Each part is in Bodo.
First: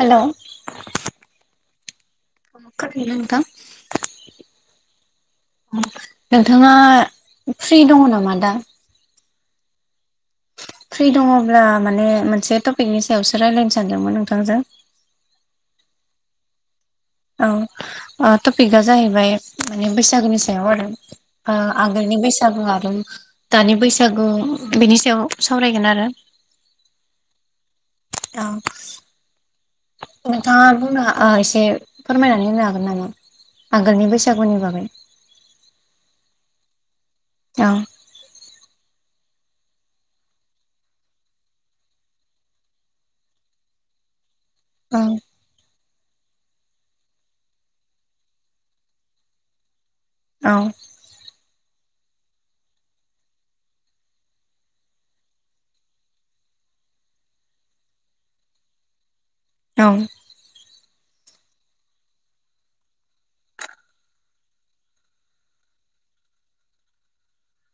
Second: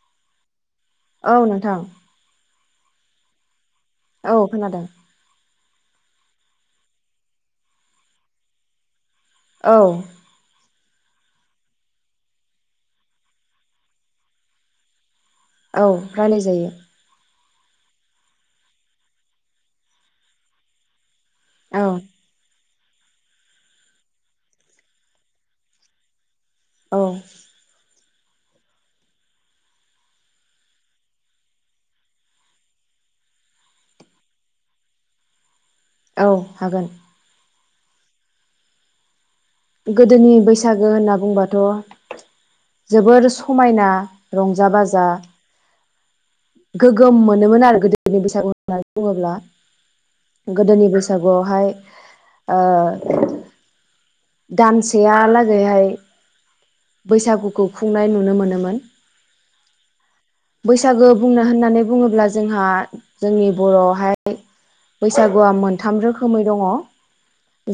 हेल'। औ नोंथां। मा खालामदों नोंथां। औ खोनादों। नोंथाङा फ्रि दङ नामा दा। औ। फ्रि दङब्ला माने मोनसे टपिकनि सायावसो रायज्लायनो सानदोंमोन नोंथांजों। औ रायलाय जायो। औ टपिकआ जाहैबाय माने बैसागोनि सायाव आरो। ओ औ आगोलनि बैसागुआ। दानि बैसागु बेनि सायाव सावरायगोन आरो। औ। औ। नोंथाङा बुंनो एसे फोरमायनानै होनो हागोन नामा आगोलनि बैसागुनि बागै। औ हागोन। औ। गोदोनि बैसागो होनना बुंबाथ' जोबोर समायना। रंजा औ बाजा। गोगोम मोनोमोन आरो गोदोनि बैसागु होननानै बुङोब्ला। औ गोदोनि बैसागुआवहाय ओ दानसेयालागैहाय बैसागुखौ खुंनाय नुनो मोनोमोन औ बैसागो बुंनो होननानै बुङोब्ला जोंहा जोंनि बर'आवहाय बैसागुआ मोनथाम रोखोमै दङ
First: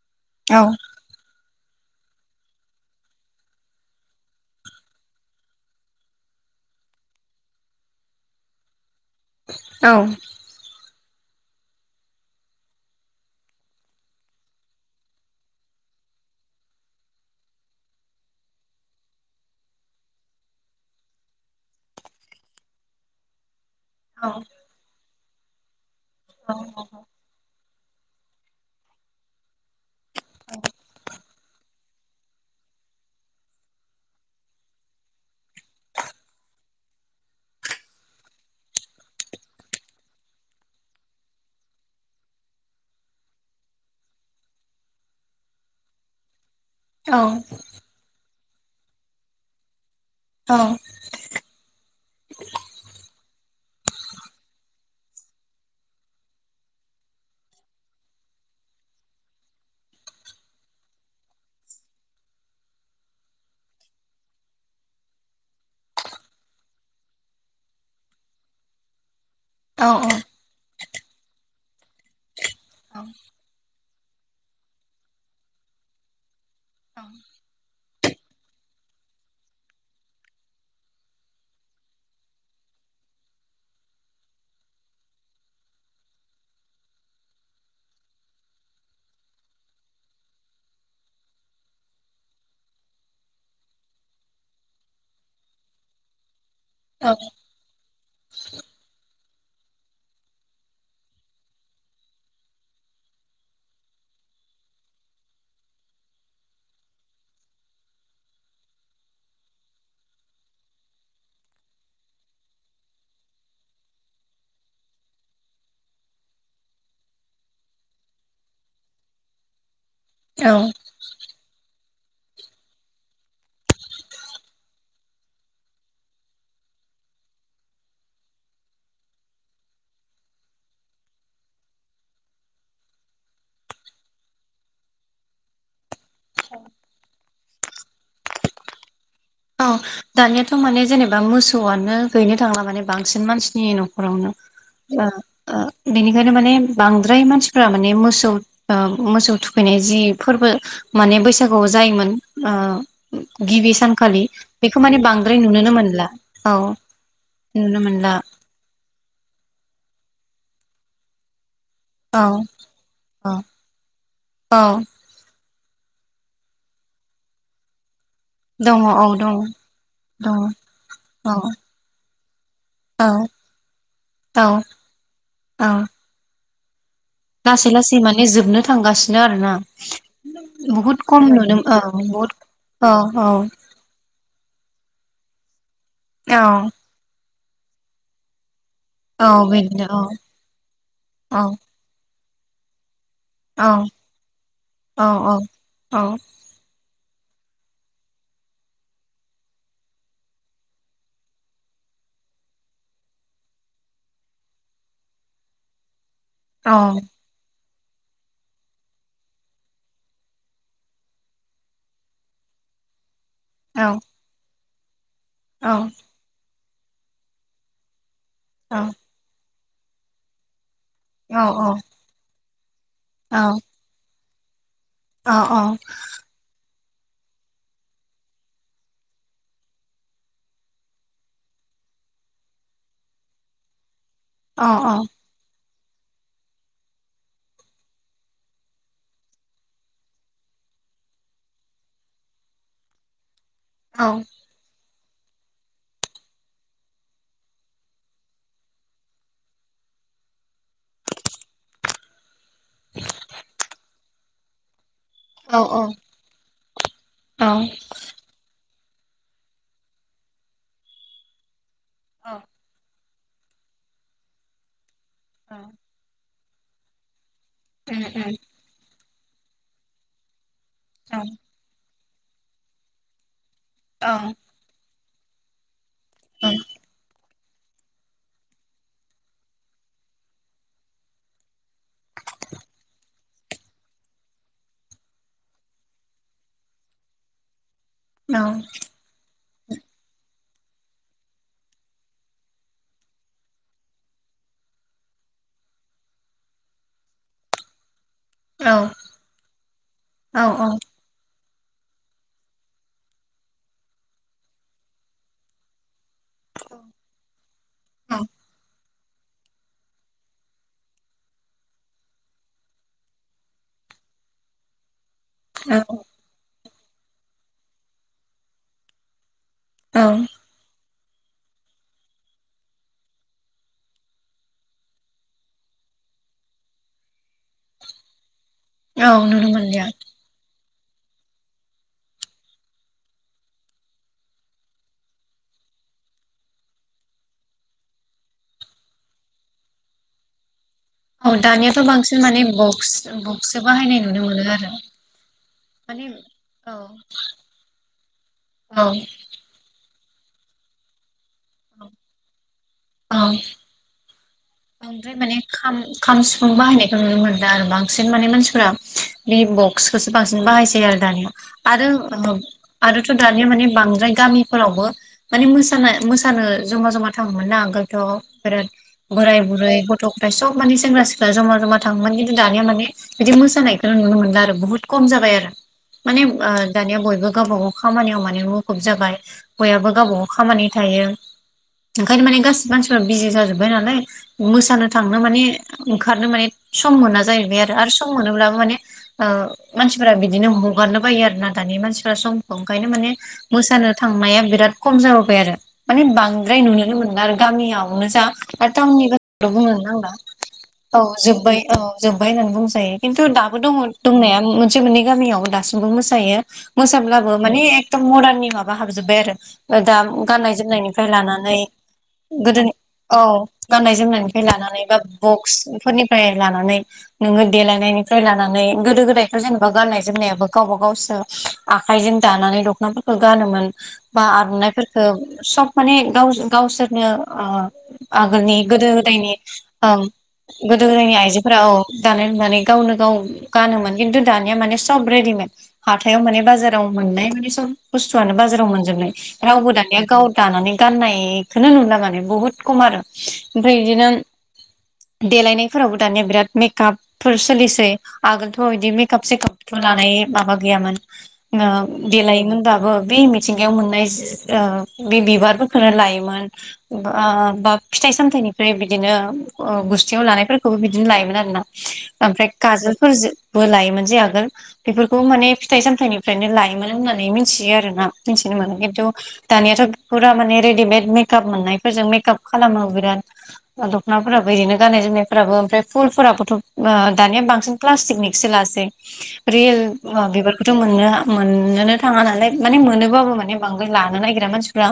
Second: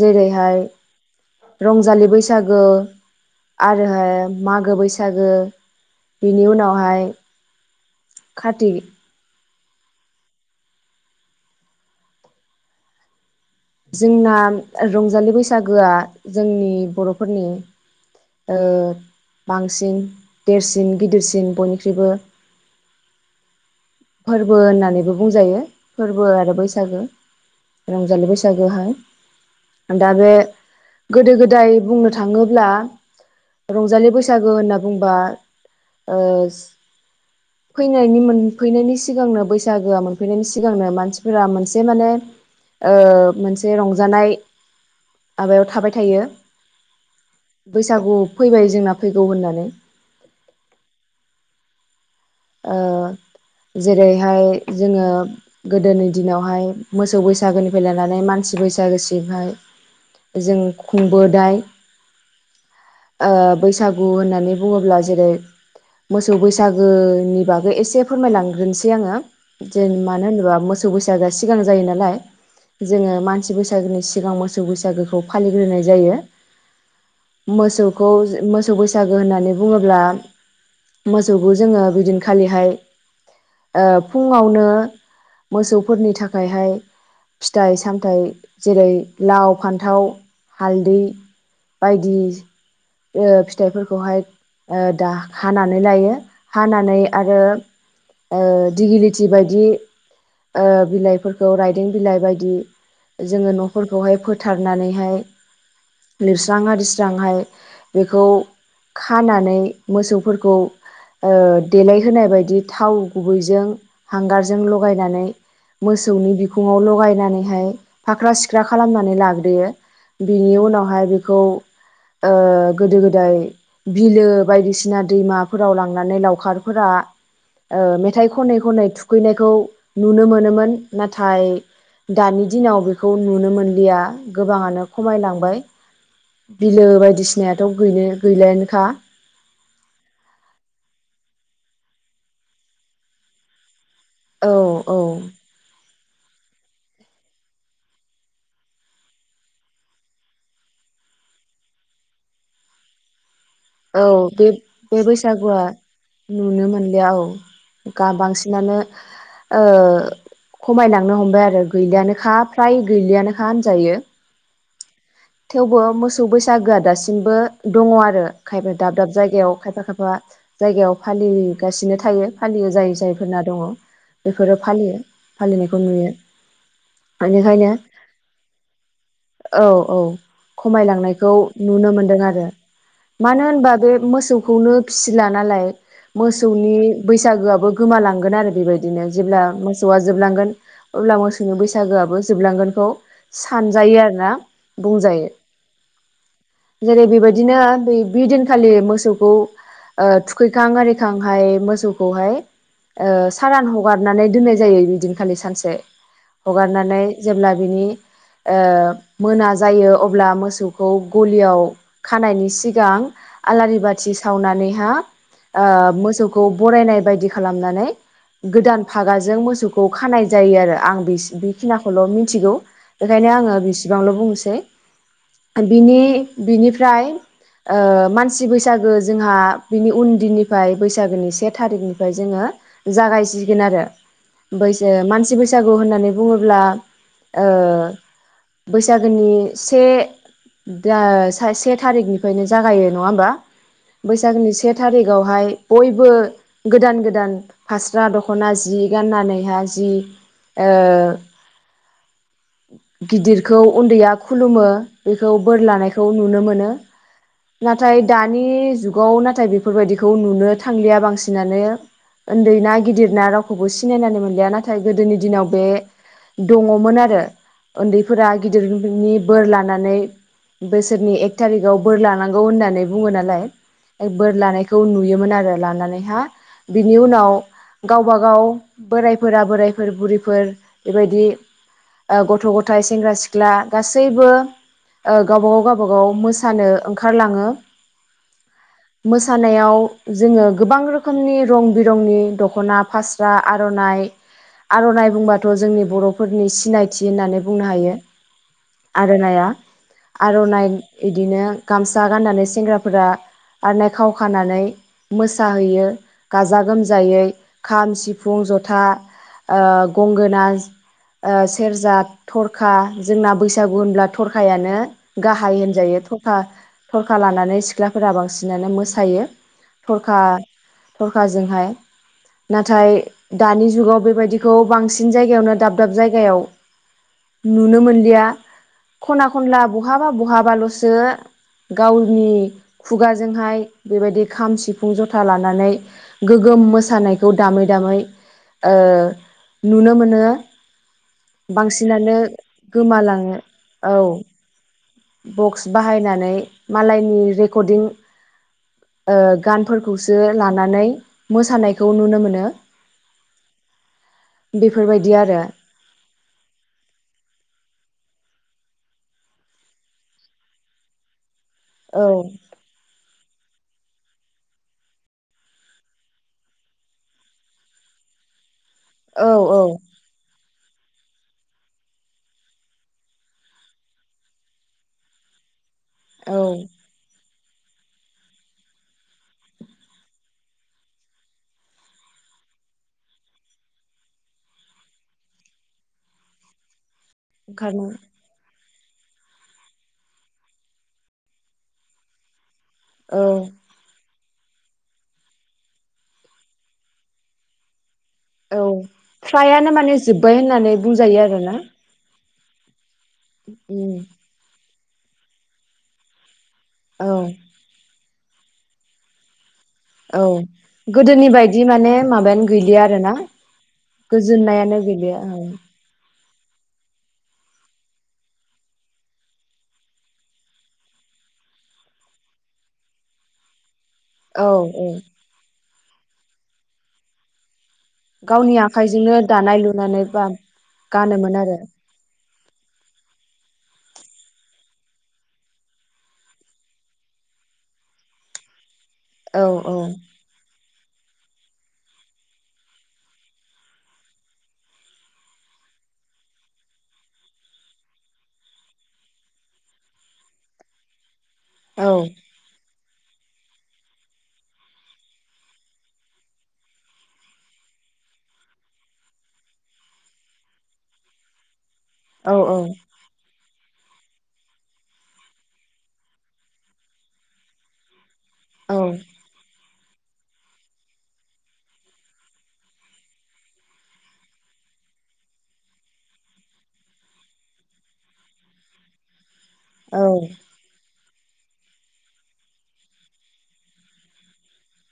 जेरैहाय औ रंजालि बैसागो आरोहाय मागो बैसागो बिनि उनावहाय खाथि औ जोंना रंजालि बैसागोआ जोंनि बर'फोरनि ओ बांसिन देरसिन गिदिरसिन बयनिख्रुइबो औ फोरबो होननानैबो बुंजायो फोरबो आरो बैसागो रंजालि बैसागोहाय दा बे गोदो गोदाय बुंनो थाङोब्ला रंजालि बैसागो होनना बुंबा ओ फैनायनि मोन मोनफैनायनि सिगांनो बैसागोआ मोनफैनायनि सिगांनो मानसिफोरा मोनसे माने ओ मोनसे रंजानाय माबायाव थाबाय थायो औ बैसागु फैबाय जोंना फैगौ होननानै औ ओ जेरैहाय जोङो गोदोनि दिनावहाय मोसौ बैसागोनिफ्राय लानानै मानसि बैसागो सिमहाय जों खुंबो दाय ओ बैसागु होननानै बुङोब्ला जेरै मोसौ बैसागो नि बागै एसे फोरमायलांग्रोनोसै आङो जों औ मानो होनोबा मोसौ बैसाागोआ सि- गां जायो नालाय जोङो मानसिबो सागोनि सिगां मोसौ बैसागोखौ फालिग्रोनाय जायो औ मोसौ खौ मोसौ बैसागो होननानै बुङोब्ला मोसौखौ जोङो बिदिनो खालिहाय ओ फुङावनो मोसौफोरनि थाखायहाय फिथाइ सामथाय जेरै लाव फान्थाव हालदै बायदि ओ फिथाइफोरखौहाय ओ दा हानानै लायो हानानै औ आरो ओ दिग्लि- जिबायदि ओ बिलाइफोरखौ रायदों बिलाइ बायदि जोङो नफोरखौहाय फोथारनानैहाय लिरस्रां हारिस्रांहाय बेखौ खानानै मोसौफोरखौ ओ देलायहोनाय बायदि थाव गुबैजों हांगारजों लगायनानै मोसौनि बिखुङाव लगायनानैहाय फाख्रा सिख्रा खालामनानै लाग्रोयो बिनि औ उनावहाय बेखौ ओ गोदो गोदाय बिलो बायदिसिना दैमाफोराव लांनानै लावखार फोरा ओ मेथाइ खनै खनै थुखैनायखौ नुनो मोनोमोन नाथाय दानि दिनाव बेखौ नुनो मोनलिया गोबाङानो खमायलांबाय बिलो बायदिसिनायाथ गैला- गैलायानोखा अ दानियाथ माने जेनेबा मोसौआनो गैनो थांला माने बांसिन मानसिनि न खरावनो औ औ बेनिखायनो माने बांद्राय मानसिफोरा माने मोसौ ओ मोसौ थुखैनाय जि फोरबो माने बैसागुआव जायोमोन ओ गिबि औ सानखलि बे बे बैसागुआ औ नुनो मोनला औ नुनो गा मोनला बांसिनानो ओ खमायलांनो हमबाय आरो औ गैलियानोखा फ्राय औ गैलियानोखा होनजायो औ थेवबो मोसौ बैसागोआ दासिमबो दङ आरो ओंखायनो दङ दाब औ दाब दङ जायगायाव खायफा खायफा दङ जायगायाव औ फालिगासिनो थायो फालियो जाय औ जायफोरना दङ औ बेफोरो फालियो औ फालिनायखौ नुयो लासै बेनिखायनो लासै माने जोबनो थांगासिनो आरोना औ औ बहुद खम खमायलांनायखौ औ नुनो मोनदों बहुद आरो औ औ मानो होनबा बे मोसौखौनो बो फिसिला नालाय औ मोसौनि बैसो बैसागुआबो गोमालांगोन आरो बेबायदि दिनो औ जेब्ला बिदिनो मोसौआ जोबलांगोन अब्ला औ मोसौनि बैसागोआबो जोबलांगोनखौ औ सानजायो आरो ना औ औ औ जेरै बेबायदिनो बै दिनखालि मोसौखौ ओ थुखैखां आरिखांहाय मोसौखौहाय ओ सारान हगारनानै दोननाय जायो बै दिनखालि सानसे औ हगारनानै जेब्ला बिनि मोना जायो अब्ला मोसौखौ गलियाव खानायनि सिगां आलारि औ बाथि सावनानै जोंहा औ ओ मोसौखौ बरायनाय बायदि खालामनानै गोदान फागाजों मोसौखौ खौ खानाय जायो आरो आं बे औ बेखिनिखौल मिथिगौ बेखायनो आंङो बेसेबांल बुंनोसै बुंनोसै औ उम बिनि बिनिफ्राय फ्राय मानसि बैसागु जोंहा बिनि उन दिननिफ्राय बैसागुनि से थारिखनिफ्राय जोंङो जागायसिगोन आरो उम औ बैसो मानसि बैसो बैसागु होननानै बुङोब्ला बैसागु। बैसागनि से से थारिखनिफ्रायनो जागायो नङा होमबा। बैसागनि से। थारिग आवहाय बयबो गोदान गोदान फास्रा दखना जि गाननानैहाय जि। गिदिरखौ। उनदैया खुलुमो। बेखौ औ बोर लानायखौ नुनो मोनो नाथाय दानि जुगाव। औ नाथाय बेफोरबायदिखौ नुनो थांलिया बांसिनानो। उन्दै ना गिदिर। रावखौबो सिनायनानै मोनलिया नाथाय। गोदोनि दिनाव बे। दङमोन आरो। उन्दै फोरा बिनि बोर लानानै बोसोरनि एक थारिखआव बोर लानांगौ होननानै बुङो नालाय बोर लानायखौ नुयो। मोन आरो लानानै हा बिनि उनाव गावबा गाव बोरायफोरा बोरायफोर बुरैफोर बेबायदि गथ' गथाय सेंग्रा सिख्ला सिख्ला गासैबो ओ गावबागाव गावबागाव मोसानो ओंखारलाङो औ मोसानायाव जोङो गोबां रोखोमनि रं बिरंनि दख'ना फास्रा आर'नाइ आर'नाइ बुंबाथ' जोंनि बर'फोरनि सिनायथि होननानै बुंनो हायो। आर'नाइआ आर'नाइ बिदिनो गामसा गाननानै सेंग्राफोरा आरनायइ खाव खानानै मोसाहैयो। गाजा गोमजायै खाम सिफुं जथा गंगोना सेरजा थरखा जोंना बैसागु होनब्ला थरखायानो। गाहाय होनजायो थखा थरखा लानानै सिख्लाफोरा बांसिनानो मोसायो। औ औ थरखा थरखाजोंहाय नाथाय दानि जुगाव बेबायदिखौ बांसिन जायगायावनो दाब दाब जायगायाव। नुनो मोनलिया। ख'ना नुनो ख'नला मोनलिया बहाबा बहाबा लसो यो गावनि खुगाजोंहाय बेबायदि खाम, सिफुं, ज'था लानानै गोग्गोम मोसानायखौ दामै दामै ओ नुनो मोनो। औ दानियाथ' बांसिनानो बांसिन माने बक्स गोमालाङो बक्ससो औ बाहायनाय नुनो मोनो आरो। बक्स माने बाहायनानै औ मालायनि रिकर्दिं ओ गानफोर खौसो लानानै मोसानायखौ नुनो मोनो। औ। बांद्राय बेफोरबायदि माने आरो। खाम खाम सिफुं बाहायनायखौ नुनो मोनला आरो बांसिन माने मानसिफोरा बे बक्सखौसो बांसिन बाहायसै आरो दानिया। आरो औ [unintelligible] आरोथ' दानिया माने बांद्राय गामिफोरावबो माने मोसानाय मोसानो ज'मा ज'मा थाङोमोन ना आगोलथ' बिराद औ बोराय औ बुरै, गथ' ग'थाय सब माने सेंग्रा सिख्ला ज'मा ज'मा थाङोमोन खिन्थु दानिया माने बिदि मोसानायखौ नुनो मोनला आरो बुहुत खम जाबाय आरो। माने औ आ दानिया बयबो गावबा गाव खामानियाव माने मुखुब जाबाय बयाबो गावबा गाव खामानि थायो ओंखायनो माने गासिबो मानसिफ्रा बिजि जाजोबबाय नालाय मोसानो थांनो माने ओंखारनो माने सम मोना जाहैबाय ओंखारनो आरो सम मोनोब्लाबो माने ओ मानसिफोरा बिदिनो हगारनो बायो आरो ना दानि मानसिफ्रा सम ओंखायनो माने औ मोसानो थांनाया बिराद खम जाबोबाय आरो माने बांद्राय नुनोनो मोनला आरो गामियावनो जा औ आरो टाउननि बाथ्राखौ फ्रायानो बुंनो माने नांला जोब्बाय होननानै बुंजायो आरो ना। बायखोनो बुंजायो। खिन्थु दाबो दंङ दंनाया मोन से मोननै गामियाव दासिमबो मोसायो। औ मोसाब्लाबो माने एकदम मदार्ननि माबा हाबजोब्बाय आरो। दा औ गाननाय जोमनायनिफ्राय गोदोनि लानानै बायदि माने माबायानो गोदोनि गैलिया आरोना? औ गाननाय जोमनायनिफ्राय गोजोननायानो लानानै बा गैलिया औ बक्सफोरनि फ्राय लानानै नोङो देलायनायनिफ्राय लानानै गोदो गोदायथ' जेनेबा गाननाय जोमनायाबो गावबागावसो आखाइजों दानानै दख'नाफोरखौ गानोमोन बा औ औ आर'नाइफोरफोरखौ सब माने गाव गावसोरनो ओ गावनि आगोलनि आखाइजोंनो गोदो-गोदायनि दानाय औ लुनानै बा गोदो-गोदायनि गानोमोन आरो आइजोफोरा औ दानाय लुनानै गावनो गाव गानोमोन। खिन्थु दानिया माने सब रेडिमेद हाथायाव माने बाजाराव मोननाय माने सब बुस्थुआनो बाजाराव मोन जोबनाय। औ रावबो औ दानिया गाव दानानै गाननायखौनो नुला माने बुहुत खमआरो। ओमफ्राय बिदिनो देलायनायफोरावबो दानिया बिराद मेकापफोर सोलिसै आगोलथ' बिदि मेकप सेकपथ' लानाय माबा गैयामोन। अ' औ देलायोमोनब्लाबो बे मिथिंगायाव मोननाय ओ बे बिबारफोरखौनो लायोमोन। ओ बा फिथाइ सामथायाइनिफ्राय बिदिनो अ गुस्थियाव लानायफोरखौबो बिदिनो लायोमोन आरो ना। औ ओमफ्राय खाजोलफोर बो लायोमोन जे आगोल बेफोरखौ माने फिथाइ सामथनिफ्रायनो लायोमोन होननानै मिथियो आरोना। मोनथिनो मोनो औ खिन्थ दानियााथ' फुरा माने रेडिमेड मेकआप मोननायफोरजों मेकाप खालामनो बिराद। दख'नाफोराबो ओरैनो गाननाय जोमनायफोराबो ओमफ्राय फुलफोराबोथ' दानिया बांसिन प्लास्टिकनिकसो लासै। रियेल औ बिबारखौथ' मोननो नो थाङा नालाय माने मोनोबाबो माने बांद्राय लानो नागिरा मानसिफ्रा।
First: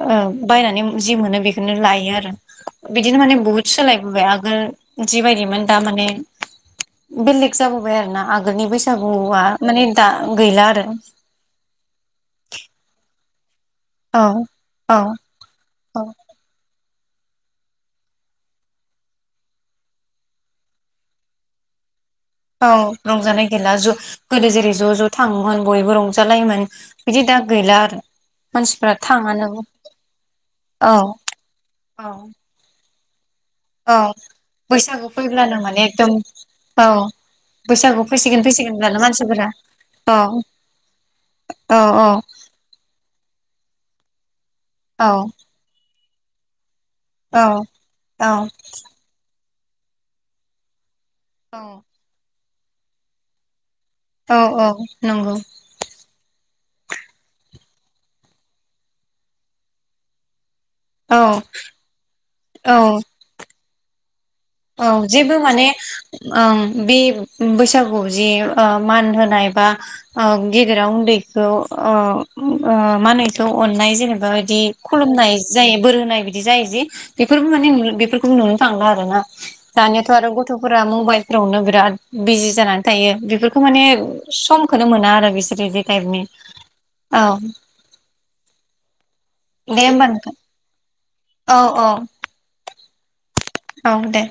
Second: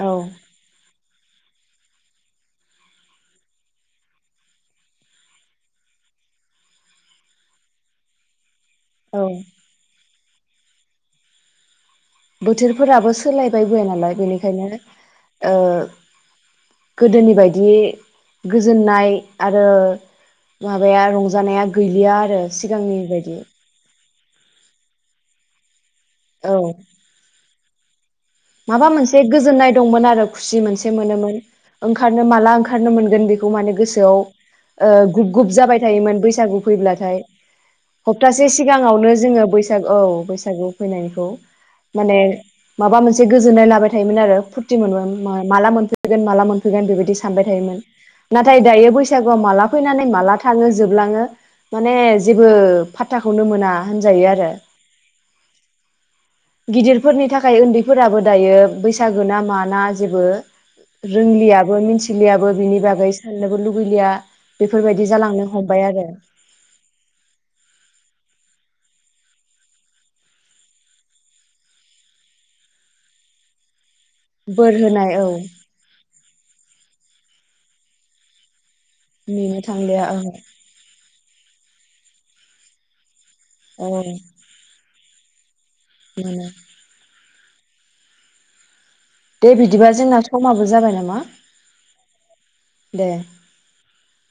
ओ औ बायनानै जि मोनो बे खौनो लायो आरो बिदिनो माने बुहुत सोलायबोबाय आगोल जिबायदिमोन दा माने बेलेक जाबोबाय आरोना आ गोलनि औ बैसागुआ माने दा गैला आरो। बोथोरफोराबो सोलाय बोबाय नालाय औ बेनिखायनो औ ओ औ गोदोनि बायदि गोजोननाय आरो माबाया रंजानाया गैलिया आ औ रंजानाया गैला जु गोदो जेरै ज' ज' थाङोमोन बयबो रं जालायोमोन औ बिदि दा गा गैला आरो। माबा मानसिफ्रा मोनसे थाङानो गोजोननाय दंमोन आरो खुसि औ मोनसे मोनोमोन औ ओंखारनो माला ओंखारनो मोन गोनदि माने औ गोसोआव ओ बैसागु गुब -गुब फैब्लानो जाबाय माने एकदम थायोमोन बैसागु औ फैब्लाथाय बैसागु फैसिगोन हबथासे फैसिगोनब्लानो सिगाङावनो जोङो मानसिफोरा बैसाग औ बैसागु फैनायनिखौ औ औ माने माबा मोन गोजोननाय लाबाय थायोमोन आरो खुसि मोनोमोन औ माला मोनफै गोन मालामोन गोन बेबायदि सानबाय थायोमोन। औ नाथाय दायो बैसागुआ माला फैनानै माला थाङो जोब लाङो औ माने जेबो फात्ताखौनो मोना। होनजायो औ आरो औ नंगौ। गिदिरफोरनि थाखाय उन्दैफोराबो दायो बैसागो ना माना जेबो औ रोंलियाबो मिथिलियाबो बिनि औ बागै साननोबो लुबै बैलिया। औ जेबो माने ओं बे बैसागु जि ओ मान होनाय एबा ओ गिदिरा उन्दैखौ ओ ओ मा होनो इखौ अननाय जेने बा बिदि बोर होनाय औ खुलुमनाय जायो बोर होनाय बिदि जायो जि बेफोरबो माने बेफोरखौबो नुनो थांला आरो। नेनो थांलिया दानियाथ' औ आरो गथ'फोरा मबाइल फोरावनो बिराद बिजि जानानै थायो। बेफोरखौ माने औ समखौनो मोना आरो। [unintelligible] ताइपनि मोनो औ दे बिदिबा होमबा जोंना नोंथां समाबो जाबाय नामा औ औ दे औ दे